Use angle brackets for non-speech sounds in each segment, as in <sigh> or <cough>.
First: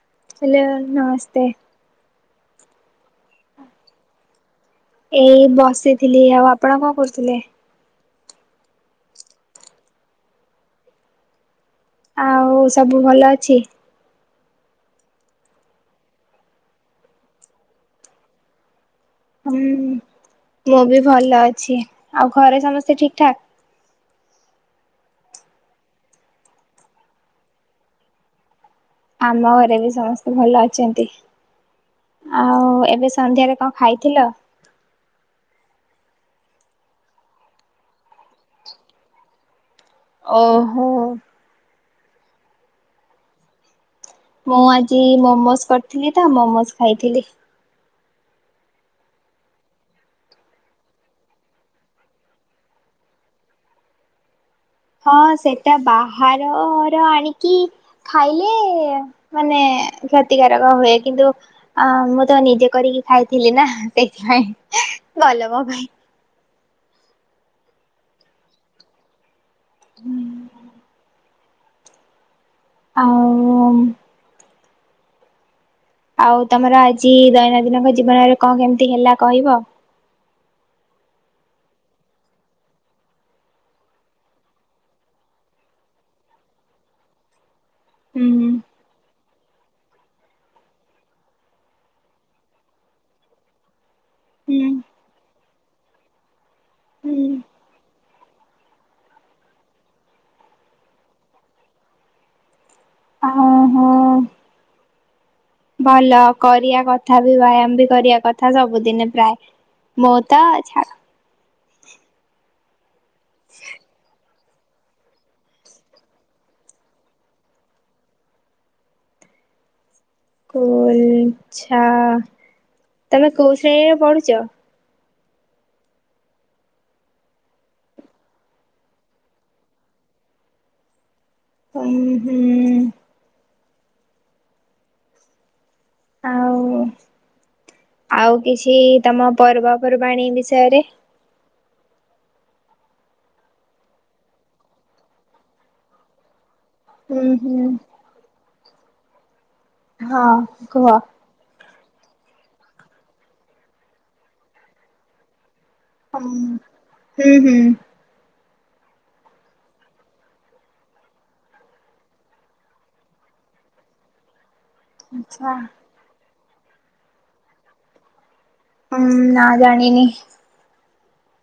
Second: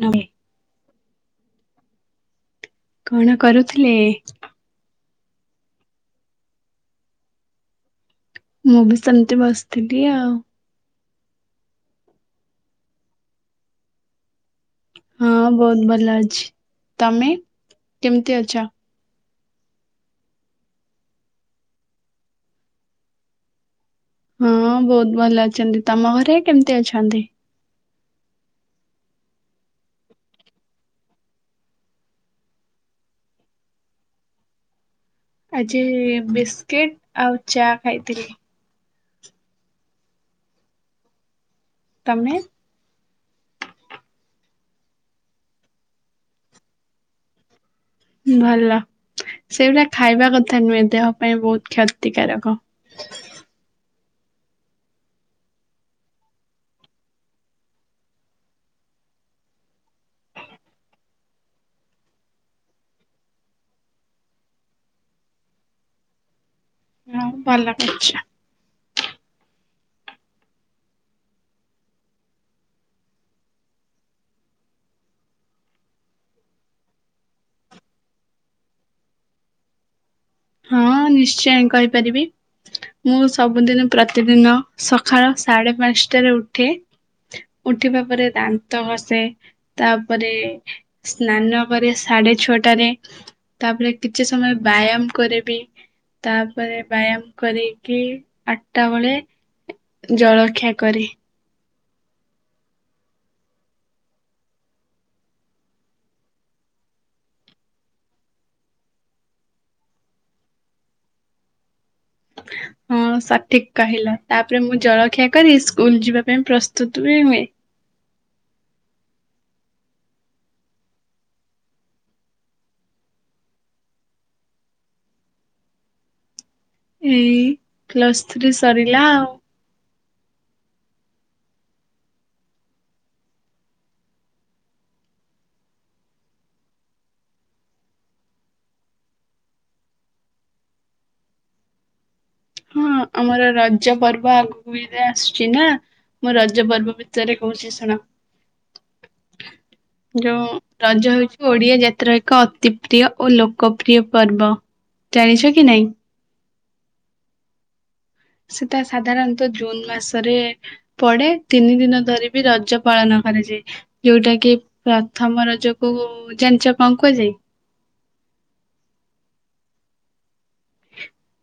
ନମେ hello ନମସ୍ତେ। କଣ କରୁଥିଲେ। ଏଇ ବସିଥିଲି ଆଉ ଆପଣ କଣ କରୁଥିଲେ। ମୁଁ ବି ସେମିତି ବସିଥିଲି ଆଉ। ଆଉ ସବୁ ଭଲ ଅଛି। ହଁ ବହୁତ୍ ଭଲ ଅଛି ତମେ କେମିତି ଅଛ। ହୁଁ ମୁଁ ବି ଭଲ ଅଛି ଆଉ ଘରେ ସମସ୍ତେ ଠିକ୍ ଠାକ୍। ହଁ ବହୁତୁ ଭଲ ଅଛନ୍ତି ତମ ଘରେ। ଆମ ଘରେ ବି ସମସ୍ତେ ଭଲ ଅଛନ୍ତି ଆଉ ଏବେ ସନ୍ଧ୍ୟାରେ କଣ ଖାଇଥିଲ। ଆଜି ବିସ୍କିଟ ଆଉ ଚା ଖାଇଥିଲି। ଓହୋ। ତମେ ମୁଁ ଆଜି ମୋମୋସ କରିଥିଲି ତ ମୋମୋସ୍ ଖାଇଥିଲି। ଭଲ ସେଗୁଡ଼ା ଖାଇବା କଥା ନୁହେଁ ଦେହ ପାଇଁ ବହୁତ କ୍ଷତିକାରକ। ହଁ ସେଟା ବାହାରର ଆଣିକି ଖାଇଲେ ମାନେ କ୍ଷତିକାରକ ହୁଏ କିନ୍ତୁ ଅ ମୁଁ ତ ନିଜେ କରିକି ଖାଇଥିଲି ନା ସେଥିପାଇଁ ଭଲ ମୋ ପାଇଁ। ଭଲ କରିଛ। ହୁଁ। ଆଉ ଆଉ ତମର ଆଜି ଦୈନନ୍ଦିନଙ୍କ ଜୀବନରେ କଣ କେମିତି ହେଲା କହିବ? ହଁ ନିଶ୍ଚୟ କହିପାରିବି ମୁଁ ସବୁଦିନ ପ୍ରତିଦିନ ସକାଳ ସାଢେ ପାଞ୍ଚଟାରେ ଉଠେ। ଉଠିବା ପରେ ହୁଁ ଦାନ୍ତ ଘ ସେ ତାପରେ ସ୍ନାନ କରେ ସାଢେ ଛଅଟାରେ ତାପରେ କିଛି ସମୟ ହୁଁ ବ୍ୟାୟାମ କରିବି ତାପରେ ବ୍ୟାୟାମ ହୁଁ କରିକି ଆଠଟା ବେଳେ ଜଳଖିଆ କରେ। ଓହୋ। ଭଲ କରିବା କଥା ବି ବ୍ୟାୟାମ ବି କରିବା କଥା ସବୁଦିନେ ପ୍ରାୟ ମୁଁ ତ ଛାତ <unintelligible> ହଁ ସଠିକ କହିଲ। ତାପରେ ମୁଁ ଜଳଖିଆ କରି ସ୍କୁଲ ଯିବା ପାଇଁ ପ୍ରସ୍ତୁତ ବି ହୁଏ। ସ୍କୁଲ ଛା ତମେ କୋଉ ଶ୍ରେଣୀରେ ପଢୁଛ। ଏଇ ପ୍ଲସ୍ ଥ୍ରୀ ସରିଲା ଆଉ। ହୁଁ ହୁଁ। ଆଉ ଆଉ କିଛି ତମ ପର୍ବପର୍ବାଣୀ ବିଷୟରେ ହଁ ଆମର ରଜ ପର୍ବ ଆଗକୁ <unintelligible> ଆସୁଛି ନା ମୁଁ ରଜ ରଜ ପର୍ବ ହୁଁ ଭିତରେ ହୁଁ କହୁଛି ଶୁଣ। ହଁ ଯୋଉ କୁହ। ରଜ ହଉଛି ଓଡିଆ ଜାତି ଏକ ଅତି ପ୍ରିୟ ଓ ଲୋକପ୍ରିୟ ପର୍ବ ଜାଣିଛ। କି ନାଇଁ ହଁ। ହୁଁ ହୁଁ। ସେଟା ସାଧାରଣତଃ ଜୁନ ମାସରେ ପଡେ ତିନି ଦିନ ଧରି ବି ରଜ ପାଳନ କରାଯାଏ ଯୋଉଟା କି ପ୍ରଥମ ଆଚ୍ଛା। ରଜ କୁ ଜାଣିଛ କଣ କୁହା ଯାଏ। ହୁଁ ନାଁ ଜାଣିନି।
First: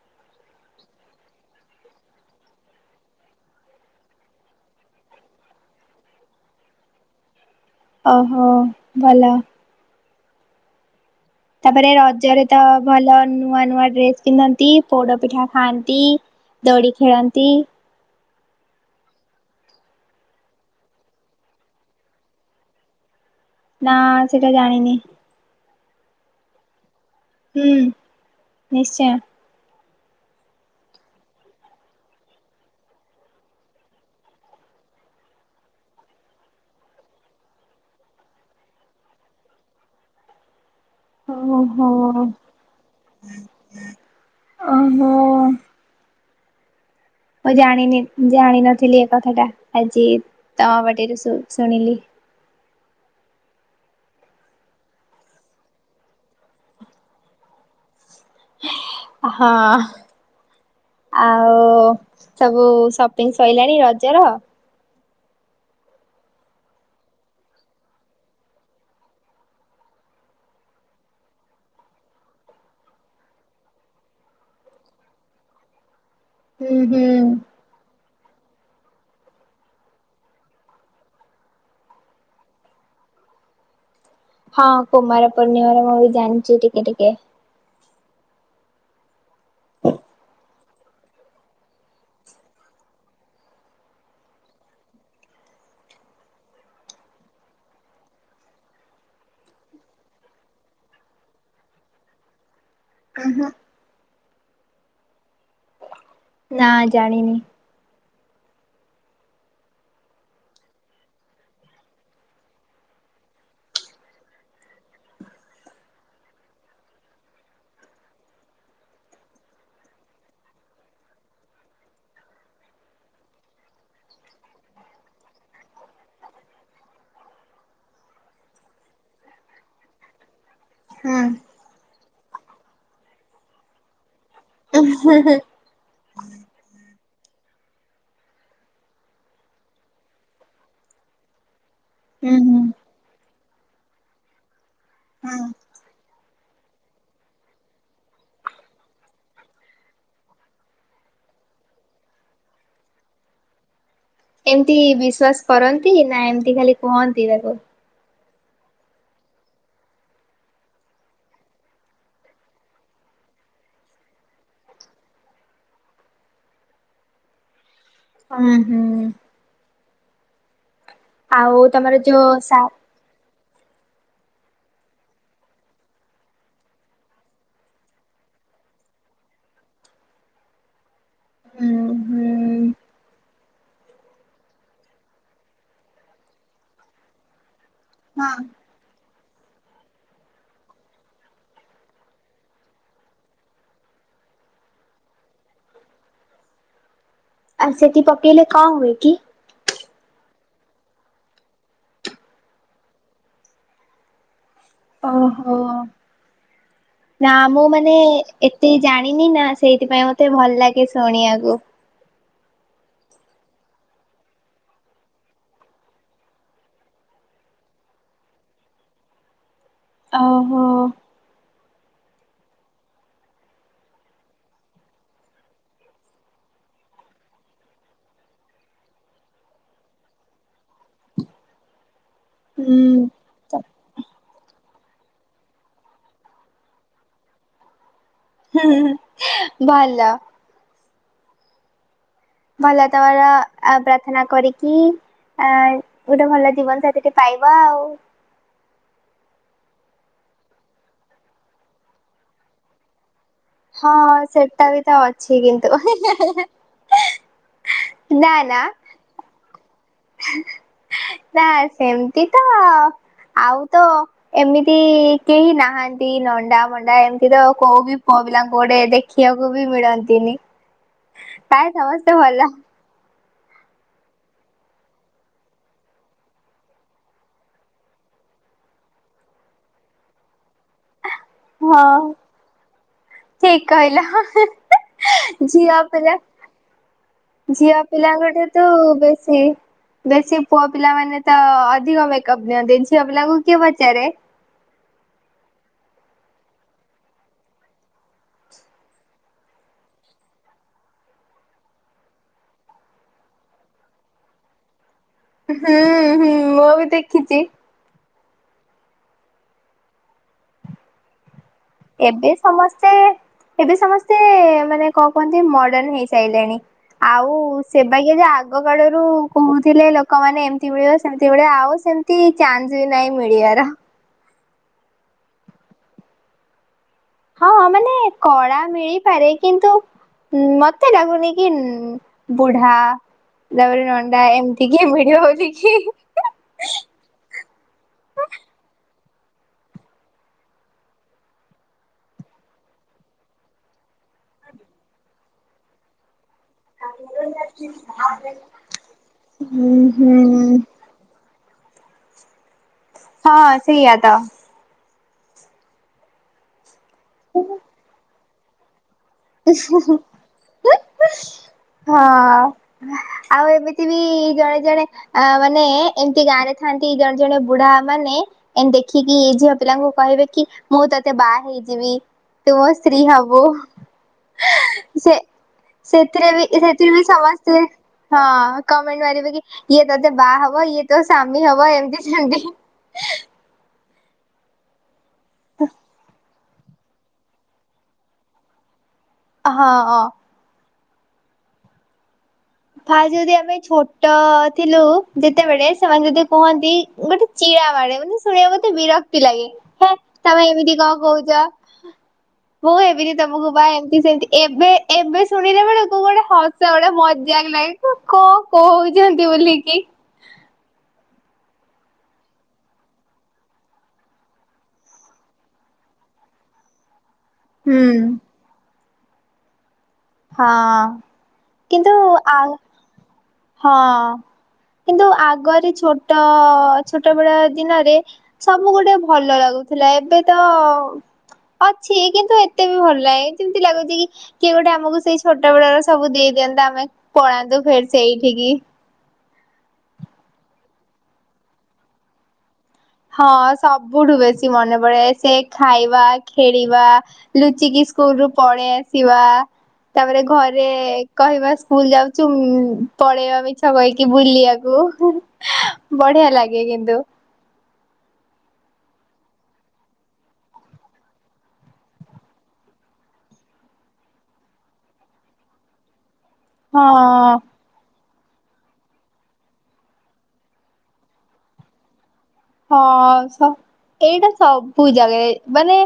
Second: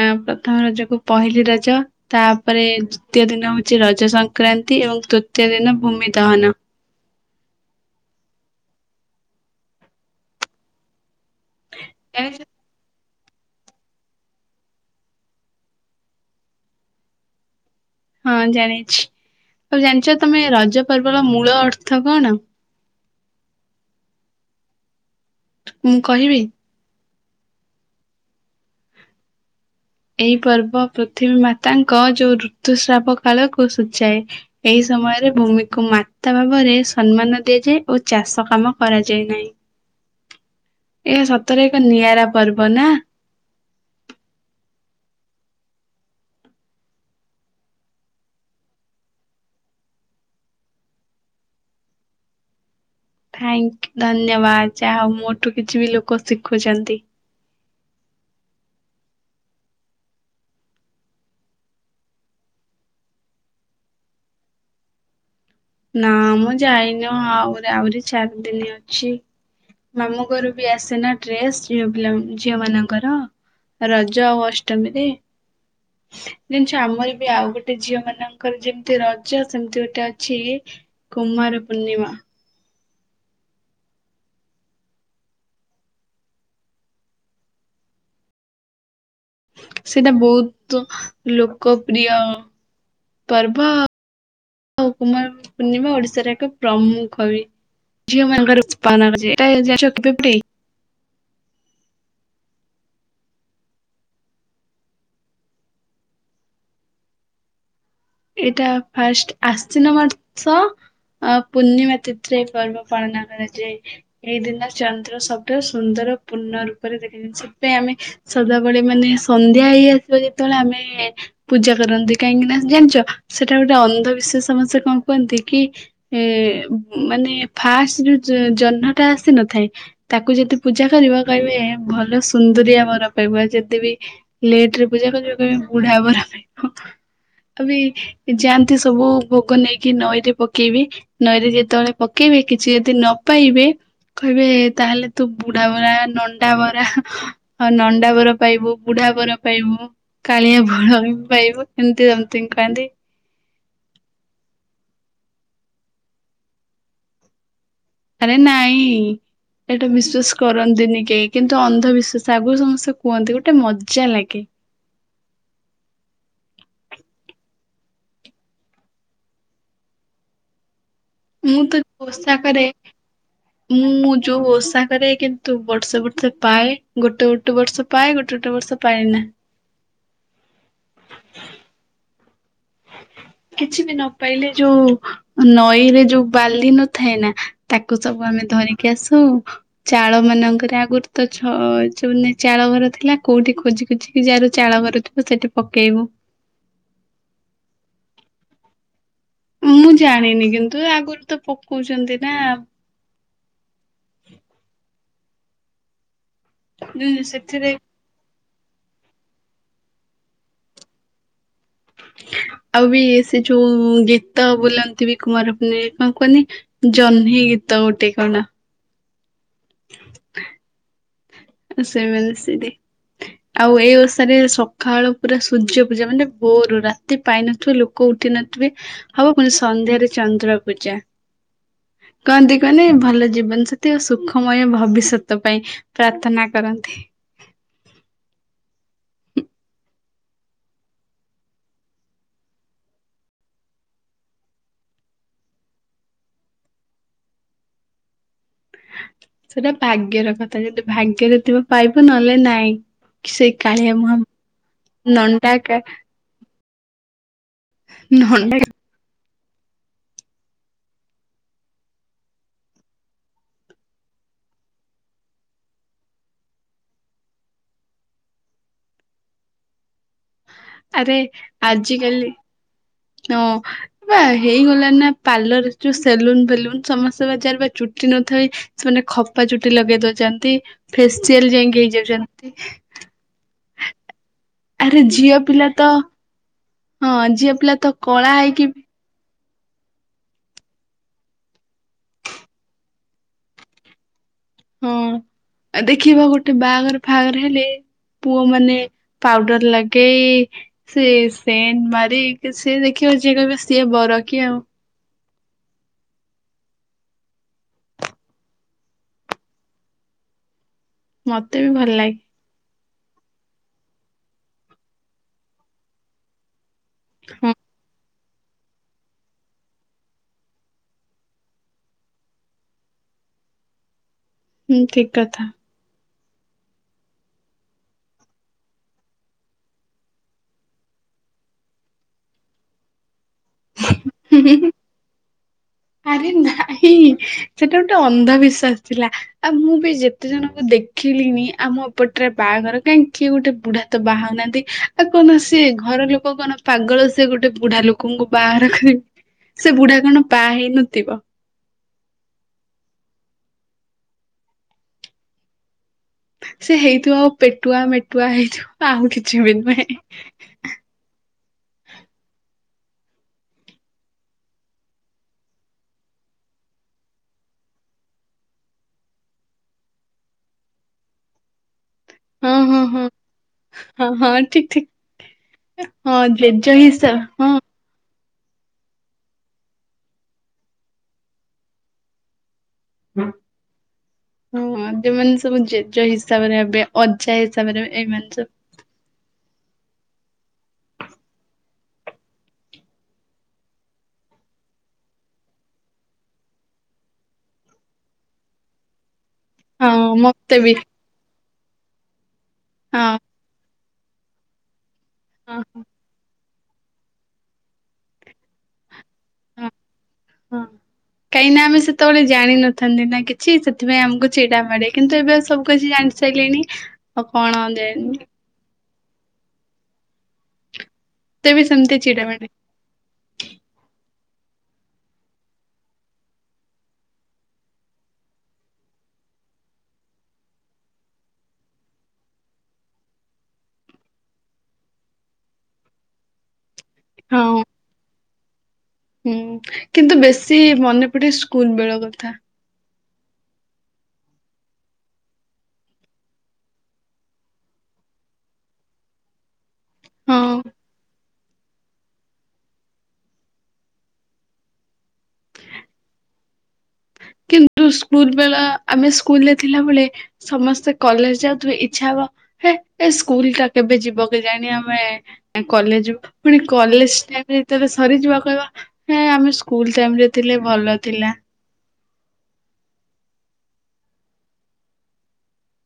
ଆ ପ୍ରଥମ ରଜକୁ ପହିଲି ରଜ ତାପରେ ଦ୍ଵିତୀୟ ଦିନ ହଉଛି ରଜ ସଂକ୍ରାନ୍ତି ଏବଂ ତୃତୀୟ ଦିନ ଭୂମି ଦହନ। ଓହୋ ଭଲ। ତାପରେ ଜାଣିଛ ରଜରେ ତ ଭଲ ନୂଆ ନୂଆ ଡ୍ରେସ ପିନ୍ଧନ୍ତି ପୋଡ ପିଠା ଖାଆନ୍ତି ଦୋଳି ଖେଳନ୍ତି। ହଁ ଜାଣିଛି ତ ଜାଣିଛ ତମେ ରଜ ପର୍ବର ମୂଳ ଅର୍ଥ କଣ? ନା ସେଇଟା ଜାଣିନି। ମୁଁ କହିବି। ହୁଁ ନିଶ୍ଚୟ। ଏହି ପର୍ବ ପୃଥିବୀ ମାତାଙ୍କ ଯୋଉ ଋତୁସ୍ରାବ କାଳକୁ ସୂଚାଏ ଏହି ସମୟରେ ଭୂମିକୁ ମାତା ଭାବରେ ସମ୍ମାନ ଦିଆଯାଏ ଓ ଚାଷ କାମ କରାଯାଏ ନାହିଁ। ଏହା ସତରେ ଏକ ଓହୋ ନିଆରା ପର୍ବ ନା। ଓହୋ। ମୁଁ ଜାଣିନି ଜାଣିିନଥିଲି ଏ କଥା ଟା ଆଜି ତମ ପାଟିରୁ ଶୁଣି ଶୁଣିଲି। ଥ୍ୟାଙ୍କ୍ ଧନ୍ୟବାଦ୍ ଯାହା ହେଉ ମୋଠୁ କିଛି ବି ଲୋକ ଶିଖୁଛନ୍ତି। ହଁଅଅ, ଆଉ ସବୁ ସପିଙ୍ଗ୍ ସଇଲାଣି ରଜର? ନା ମୁଁ ଯାଇନ ଆହୁ ଆହୁରି ଚାରି ଦିନ ଅଛି, ମାମୁଁ ଘରୁ ବି ଆସେନା ଡ୍ରେସ ଝିଅ ପିଲା ଝିଅ ମାନଙ୍କର ରଜ ଆଉ ଅଷ୍ଟମୀରେ। ହୁଁ ଜିନିଷ ହୁଁ ଆମର ବି ଆଉ ଗୋଟେ ଝିଅ ମାନଙ୍କ୍ ତାଙ୍କର ଯେମିତି ରଜ ସେମିତି ଗୋଟେ ଅଛି କୁମାର ପୂର୍ଣ୍ଣିମା। ହଁ କୁମାର ପୂର୍ଣ୍ଣିମାର ମୁଁ ବି ଜାଣିଛି ଟିକେ ଟିକେ ସେଇଟା ବହୁତ୍ ଲୋକପ୍ରିୟ ପର୍ବ ଆଉ କୁମାର ପୂର୍ଣ୍ଣିମା ଓଡିଶାର ଏକ ପ୍ରମୁଖ ବି ଝିଅ ମାନଙ୍କର। <unintelligible> ଉହୁଁ ନା ଜାଣିିନି। ଏଇଟା ଫାଷ୍ଟ୍ ଆଶିନ ମାସ ଅ ପୂର୍ଣ୍ଣିମା ତିଥିରେ ଏଇ ପର୍ବ ପାଳନ କରାଯାଏ, ଏଇ ଦିନ ଚନ୍ଦ୍ର ସବୁଠାରୁ ସୁନ୍ଦର ପୂର୍ଣ୍ଣ ରୂପରେ ଦେଖାଯାଏ ସେଥିପାଇଁ ଆମେ ସଦାବେଳେ ମାନେ ସନ୍ଧ୍ୟା ହେଇ ଆସିବ ଯେତେବେଳେ ଆମେ ପୂଜା କରନ୍ତି। କାହିଁକି ନା ଜାଣିଚ? ସେଟା ଗୋଟେ ଅନ୍ଧ ବିିଶ୍ୱାସ୍ ସମସେ କଣ କୁହନ୍ତି କି ଏଏ ମାନେ ଫାଷ୍ ଯୋଉ ଜହ୍ନଟା ଆସିନଥାଏ ତାକୁ ଯଦି ପୂଜା କରିବ ହୁଁ କହିବେ ଭଲ ସୁନ୍ଦରିଆ ବର ପାଇବ ଯଦି ବିି ଲେଟରେ ପୂଜା କରିବେ କହିବେ ବୁଢା ବର। <inaudible> ଅବି ଯାଆନ୍ତି ସବୁ ଭୋଗ ନେଇକି ନଈରେ ପକେଇବେ ନଈରେ ଯେତେବେଳେ ହୁଁ ପକେଇବେ ହୁଁ। କିଛି ଯଦି ନ ପାଇବେ କହିବେ ତାହେଲେ ତୁ ହୁଁ। ବୁଢ଼ାବୁରା ନନ୍ ନଣ୍ଡା ବରା ନଣ୍ଡା ବର ପାଇବୁ ବୁଢା ବର ପାଇବୁ କାଳିଆ ବଳ ବି ପାଇବୁ ଏମିତି ସେମିତି କହନ୍ତି। ଏମିତି ବିଶ୍ଵାସ କରନ୍ତି, ନା ଏମିତି ଖାଲି କୁହନ୍ତି ତାକୁ? ଆରେ ନାଇଁଇଇ ଏଇଟା ବିଶ୍ଵାସ କରନ୍ତିନି କେହି, କିନ୍ତୁ ଅନ୍ଧବିଶ୍ଵାସ ଆଗରୁ ସମସ୍ତେ କୁହନ୍ତି ଗୋଟେ ମଜା ଲାଗେ। ଅମ୍ ହୁଁ ଆଉ ମୁଁ ତ ତମର ଯୋଉ ଓଷା ସା କରେ, ମୁଁ ଯୋଉ ଓଷା କରେ କିନ୍ତୁ ବର୍ଷେ ବର୍ଷେ ପାଏ ଗୋଟେ ଗୋଟେ ବର୍ଷ ପାଏ ଗୋଟେ ଗୋଟେ ବର୍ଷ ପାଏନା। ହୁଁ ହୁଁ <inaudible> କିଛି ବି ନ ପାଇଲେ ଯୋଉ ନଈରେ ଯୋଉ ବାଲି ନଥାଏ ନା। ତାକୁ ସବୁ ହଁ। ଆମେ ଧରିକି ଆସୁ। ଚାଳ ମାନଙ୍କରେ ଆଗରୁ ତ ଛ ଯୋଉ ଚାଳ ଘର ଥିଲା, କୋଉଠି ଖୋଜି ଖୋଜିିକି ଯାହାର ଚାଳ ଘର ଥିବ ସେଠି ପକେଇବୁ। ଆଉ ସେଠି ପକେଇଲେ କଣ ହୁଏ କି? ମୁଁ ଜାଣିନି କିନ୍ତୁ ଆଗରୁ ତ ପକଉଛନ୍ତି ନା ଓହୋଃ ନା ମୁଁ ସେଥିରେ ମାନେ ଏତେ ଜାଣି ନିନା ସେଇଥିପାଇଁ ମତେ ଭଲ ଲାଗେ ଶୁଣିବାକୁ। ଆଉ ବି ସେ ଯୋଉ ଗୀତ ବୋଲନ୍ତି ବି କୁଆଁର ପୁନେଇଁ କଣ କୁହନି ଜହ୍ନି ଗୀତ ଗୋଟେ କଣ। ଓହୋଃ। <unintelligible> ଆଉ ଏଇ ଓଷାରେ ସକାଳ ପୁରା ସୂର୍ଯ୍ୟ ପୂଜା ମାନେ ଭୋରରୁ ରାତି ପାଇ ନଥିବ ଲୋକ ଉଠି ନଥିବେ ହବ ସନ୍ଧ୍ୟାରେ ଚନ୍ଦ୍ର ପୂଜା। କହନ୍ତି ହୁଁ କନି ଭଲ ଜୀବନ ସାଥୀ ଆଉ ସୁଖମୟ ଭ ଭବିଷ୍ୟତ ପାଇଁ। ପ୍ରାର୍ଥନା କରନ୍ତି। ହୁଁ ହୁଁ ହୁଁ ଭଲ। ଭଲ ତମର ପ୍ରାର୍ଥନା ଆ କରିକି ଆ ଗୋଟେ ଭଲ ଜୀବନ ସାଥୀଟେ ପାଇବ ଆଉ। ସେଟା ଭାଗ୍ୟର କଥା ।ଯଦି ଭାଗ୍ୟରେ ଥିବ ପାଇବୁ ନହେଲେ ନାଇଁ। ସେଇ ହଁ କାଳିଆ ମୁହାଁ ସେଟା ବି ତ ଅଛି ନଣ୍ଡା କା କିନ୍ତୁ। <unintelligible> ନା ନଣ୍ଡା ନା। ନା ସେମିତି ତ ଆଉ ତ ଏମିତି କେହି ନାହାନ୍ତି ।ନଣ୍ଡା ଭଣ୍ଡା ଏମିତି ତ କୋଉ ବି ପୁଅ ପିଲାଙ୍କୁ ଗୋଟେ ଦେଖିବାକୁ ବି ମିଳନ୍ତି। ନ୍ତିନି ଆରେ ପ୍ରଏ ସମସ୍ତ ଆଜିକାଲି ଭଲ। ହଁ ବା ହେଇଗଲା ନା ପାର୍ଲର ଯୋଉ ସେଲୁନ ଫେଲୁନ। ସମସ୍ତେ ବାଜାର ବା ଚୁଟି ନଥାଏ ସେମାନେ ଖପା ଚୁଟି ଲଗେଇ ଦଉଛନ୍ତି। ଫେଷ୍ଟିଆଲ ଯାଇକି ହେଇଯାଉଛନ୍ତି। କାହିଲ ହଁ । ଆରେ ଝିଅ ପିଲା ତ ହଁ ଝିଅ ପିଲା ତ କଳା ପିଲାଙ୍କଠୁ ତୁ ହେଇକି ବି । ବେଶୀ ବେଶୀ ପୁଅ ପିଲାମାନୋନେ ତ ଅଧିକ ମେକପ ନିଅନ୍ତି ଝିଅ ପିଲାଙ୍କୁ କିଏ ପଚାରେ। ହଁ ଆ ଦେଖିବ ଗୋଟେ ବାହାଘର ଫହାଘର ହେଲେ ପୁଅ ମାନେ ପାଉଡର ଲଗେଇ ସିଏ ସେଣ୍ଟ ମାରିକ ସିଏ ଦେଖିବ ଯିଏ କହିବ ସିଏ ବର କି ଆଉ। ହୁଁ ହୁଁ ମୁଁ ବି ଦେଖିଛି। ମ। ଏବେ ସମସ୍ତେ। ସେ ଏବେ ସମସ୍ତେ ମାନେ କଣ କୁହନ୍ତି ମଡର୍ଣ ହେଇସାରିଲେଣି। ଆଉ ହଁ ସେବାଗିଆ ଯ ଆଗ। ଆଗ କଳରୁ କହୁଥିଲେ ଲୋକମାନେ ଏମିତି ମିଳିବ ସେମତି ମିଳିବ ଆଉ ସେମିତି ଚାନ୍ସ ବି ନାହିଁ ମିଳିବାର। ହୁଁ ଠିକ କଥା। ହଁ ମାନେ କଳା ମିଳିପାରେ କିନ୍ତୁ ମତେ ଲାଗୁନି କି ବୁଢା ତାପରେ ନ ଣ୍ଡାଏମିତି କି ମିଳିବ ବୋଲିକି । ଆରେ ନାଇଁ ସେଟା ଗୋଟେ ଅନ୍ଧବିଶ୍ୱାସ। ଥିଲା ଆଉ ମୁଁ ବି ଯେତେ ଜଣଙ୍କୁ ଦେଖିଲିଣିି ଆମ ପଟରେ ବାହାଘର କାହିଁ କିିଏ ଗୋଟେ ବୁଢା ତ ବାହା ହଉ ନାହାନ୍ତି ଆଉ କୌଣସି ଘର ଲୋକ। । ଲୋକ କଣ ପାଗଳ ସେ ଗୋଟେ ବୁଢା ଲୋକଙ୍କୁ ବାହାଘର କରିବେ ହୁଁ ସେ ବୁଢା କଣ। ବା ହୁଁ। ହେଇ ନଥିବ। ହଁ ସେଇଆ ତ। ସେ ହେଇଥିବ ପେଟୁଆ ମେ ଟୁଆ ହେଇଥିବ। ଆଉ କିଛି ବି ଉଁ ନୁହେଁ। ହୁଁ ହଁ <unintelligible> ଆଉ ଏମିତି ବି ଜଣେ ଜଣେ ଆ ମାନେ ଏମିତି ଗାଁ ରେ ଥାନ୍ତି ଜଣେ ଜଣେ ବୁଢା ମାନେ ଦେଖିକି ଏ ଝିଅ ପିଲାଙ୍କୁ କହିବେ କି ମୁଁ ତତେ ବାହା ହେଇଯିବି। ତୁ ହଁ ମୋ ହଁ ସ୍ତ୍ରୀ ହଁ ହବୁ ହଁ । ହଁ ଠିକ ଠିକ ହଁ ବି ଜେଜ ସେଥିରେ ବି ହିସାବ ସମସ୍ତେ ହଁ । ହଁ କମେଣ୍ଟ ମାରିବେ କି ଇଏ ତୋତେ ବାହା ହବ ଇଏ ତୋ ସାମୀ ହବ ଏମିତି ସେମତି। ହୁଁ। ଯୋଉମାନେ ସବୁ ଜେଜ ହିସାବ। ହିସାବରେ ହେବେ ଅଜା ହିସାବରେ ହେବେ ଏଇମାନେ ସବୁ। ହଁ । ଫା ଯଦି ଆମେ ଛୋଟ ଥିଲୁ ଯେତେବେଳେ ସେମାନେ ଯଦି କୁହନ୍ତି ଗୋଟେ ଚିଡ଼ା ମାରେ ମାନେ ଶୁଣିବା ଗୋତେ ବିରକ୍ତ ଲାଗେ ହେ ହଁ ତମେ ମତେ ବି ଏମିତି କଣ କହୁଚ। <inaudible> ମୁଁ ହେବିନି ହଁ ତମକୁ ବାହେବି <unintelligible> ଏବେ। ଏବେ ହଁ। ଶୁଣିଲା ବେଳକୁ ଗୋଟେ ହ <unintelligible> <unintelligible> ତୁ କଣ କହୁ <unintelligible> ବୋଲି ହଁ। କି। ହଁ। କାହିଁକି ନା ଆମେ ସେତେବେଳେ ଜାଣିିନଥାନ୍ତି ନା କିଛି। ସେଥିପାଇଁ ଆମକୁ ଚିଡ଼ା ମାଡେ। କିନ୍ତୁ ଏବେ ଆଉ ସବୁ କିଛି ଜାଣି ସାଇଲେଣି। ତ କଣ ହୁଁ। <unintelligible> ହଁ। ବି କିନ୍ତୁ ସେମିତି ଚିଡା ମାଡେ ଆଉ ହଁ। କିନ୍ତୁ ଆଗରେ ଛୋଟ ଛୋଟ ବେଳ ଦିନରେ ସବୁ ଗୋଟେ ଭଲ ଲାଗୁଥିଲା। ଏବେ ତ ଅଛି କିନ୍ତୁ ଏତେ ବି ଭଲ ନାହିଁ। ଯେମିତି ଲାଗୁଛି କି କିଏ ଗୋଟେ ଆମକୁ ସେଇ ଛୋଟ ବେଳ ର ସବୁ ଦେଇ ଦିଅନ୍ତା ଆମେ ପଳାନ୍ତୁ ହଁ। ଫେରି ସେଇ <unintelligible> ହୁଁ କିନ୍ତୁ ବେଶୀ ମନେ ପଡେ ସ୍କୁଲ ବେଳ କଥା। ହଁ ସବୁଠୁ ବେଶୀ ମନେ ପଡେ। ସେ ଖାଇବା ଖେଳିବା ଲୁଚିକି ସ୍କୁଲ ରୁ ପଳେଇ ଆସିବା। ତାପରେ ହଁ ଘରେ କହିବା। ସ୍କୁଲ ଯାଉଛୁ ପଳେଇବା ମିଛ କହିକି ବୁଲିବାକୁ। ବଢିଆ ଲାଗେ କିନ୍ତୁ। କିନ୍ତୁ ସ୍କୁଲ ବେଳ ଆମେ ସ୍କୁଲରେ ଥିଲାବେଳେ ସମସ୍ତେ କଲେଜ ଯାଉଥିବେ। ଇଚ୍ଛା ହବ ହେ ଏ ସ୍କୁଲ ଟା କେବେ ଯିବ କେ ଯାଣି ଆମେ କଲେଜ ଯିବୁ ପୁଣି କଲେଜ ହଁ ଟାଇମ୍ ରେ ଯେତେବେଳେ ସ୍କୁ ଥରେ ଯିବା କହିବା ହେ ଆମେ ସ୍କୁଲ ଟାଇମ ରେ ଥିଲେ ଭଲ ଥିଲା। ହଁ ଏଇଟା ସବୁ ଜାଗାରେ ମାନେ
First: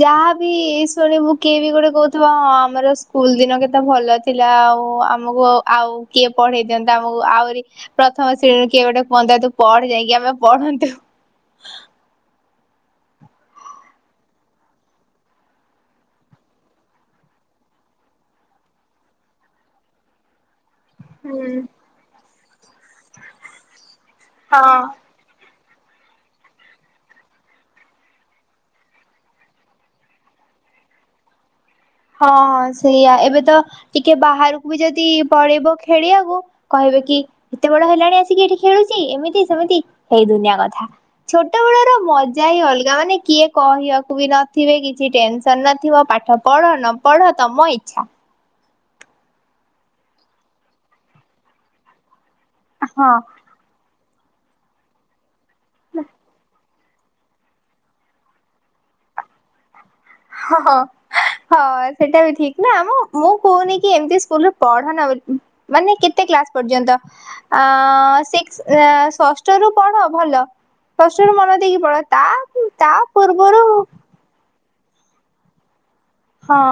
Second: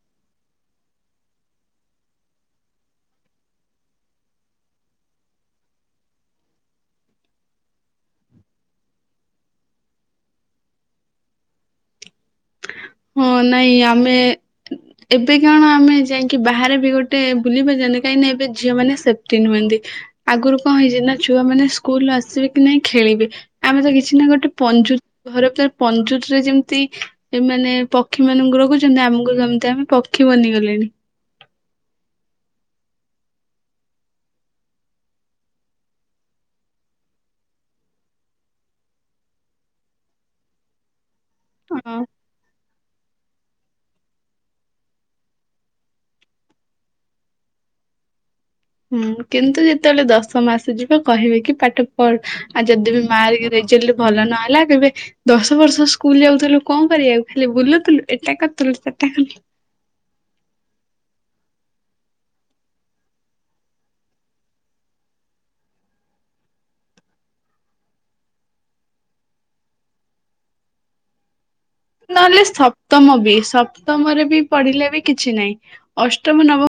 ଯାହାବି ଶୁଣିବୁ କିଏ ବି ଗୋଟେ କହୁଥିବ। ହଁ ଆମର ସ୍କୁଲ ଦିନ କେତେ ଭଲ ଥିଲା। ଆଉ ଆମକୁ ଆଉ କିଏ ପଢେଇ ଦିଅନ୍ତା ଆମକୁ। ଆହୁରି ପ୍ରଥମ ଶ୍ରେଣୀରୁ କିଏ ଗୋଟେ କୁହନ୍ତା ତୁ ପଢ ଯାଇକି ଆମେ ପଢନ୍ତୁ। <inaudible> ହଁ ନାଇଁ ଆମେ ଏବେ କିଅଣ ଆମେ ଯାଇକି ବାହାରେ ବି ଗୋଟେ ବୁଲି <unintelligible> କାହିଁକିନା ଏବେ ଝିଅ ମାନେ ସେଫ୍ଟି ନୁହନ୍ତି ଆଗରୁ କଣ ହେଇଛି ନା ହୁଁ ଛୁଆମାନେ ସ୍କୁଲ ଆସିବେ କି ନାଇଁ ଖେଳିବେ ଆମେ ତ କିଛି ନା ଗୋଟେ ହଁ। ପଞ୍ଜୁ ଘର <unintelligible> ପଞ୍ଜୁୁର ରେ ଯେମିତି ଏ ମାନେ। ପକ୍ଷୀ ମାନଙ୍କୁ ରଖୁଛନ୍ତି ଆମକୁ ସେମିତି ଆମେ ପକ୍ଷୀ ବନିଗଲେଣି। ହଁ ହଁ ସେଇଆ ଏବେ ତ ଟିକେ ବାହାରକୁ ବି ଯଦି ପଳେଇବ ଖେଳିବାକୁ। କହିବେ କି ଏତେ ବଡ ହେଲାଣି ଆସିକି ଏଠି ଖେଳୁଛି। ଏମିତି ସେମିତି ହେଇ ଦୁନିଆ କଥା। ଛୋଟ ବେଳ ର ହଁ ମଜା ହିଁ ଅଲଗା ମାନେ କିଏ କହିବାକୁ ବି ନଥିବେ କିଛି ଟେନସନ ନଥିବ ପାଠ ପଢ। ନ ପଢ଼ ତମ ଇଛା। ହୁଁ କିନ୍ତୁ ଯେତେବେଳେ ଦଶମ ଆସିଯିବ କହିବେ କି ପାଠ ପଢ଼। ଆଉ ଯଦି ବି ହଁ ମାର୍କ ରେଜଲ୍ଟ ଭଲ ନହେଲା କହିବେ ଦଶ ବର୍ଷ ସ୍କୁଲ ଯାଉଥିଲୁ। କଣ କରିବାକୁ ଖାଲି ବୁଲୁଥିଲୁ। ଏଟା କରିଥିଲୁ ସେଟା କରି ହହଁ ହଁ ସେଟା ବି ଠିକ ନାମ। ମୁଁ କହୁନି କି ଏମତି ସ୍କୁଲରେ ପଢନା ବୋଲି। ମାନେ କେତେ କ୍ଲାସ ପର୍ଯ୍ୟନ୍ତ। ଆଁ ସିକ୍ସ୍ ମାନେ ଷଷ୍ଠ ରୁ ପଢ ଭଲ ଷଷ୍ଠ ରୁ ମନ ଦେଇ। ନହେଲେ ସପ୍ତମ ବି ସପ୍ତମରେ ବି। ପଢିଲେ ବି କିଛି ନାଇଁ। ଅଷ୍ଟମ ନବ। ହଁ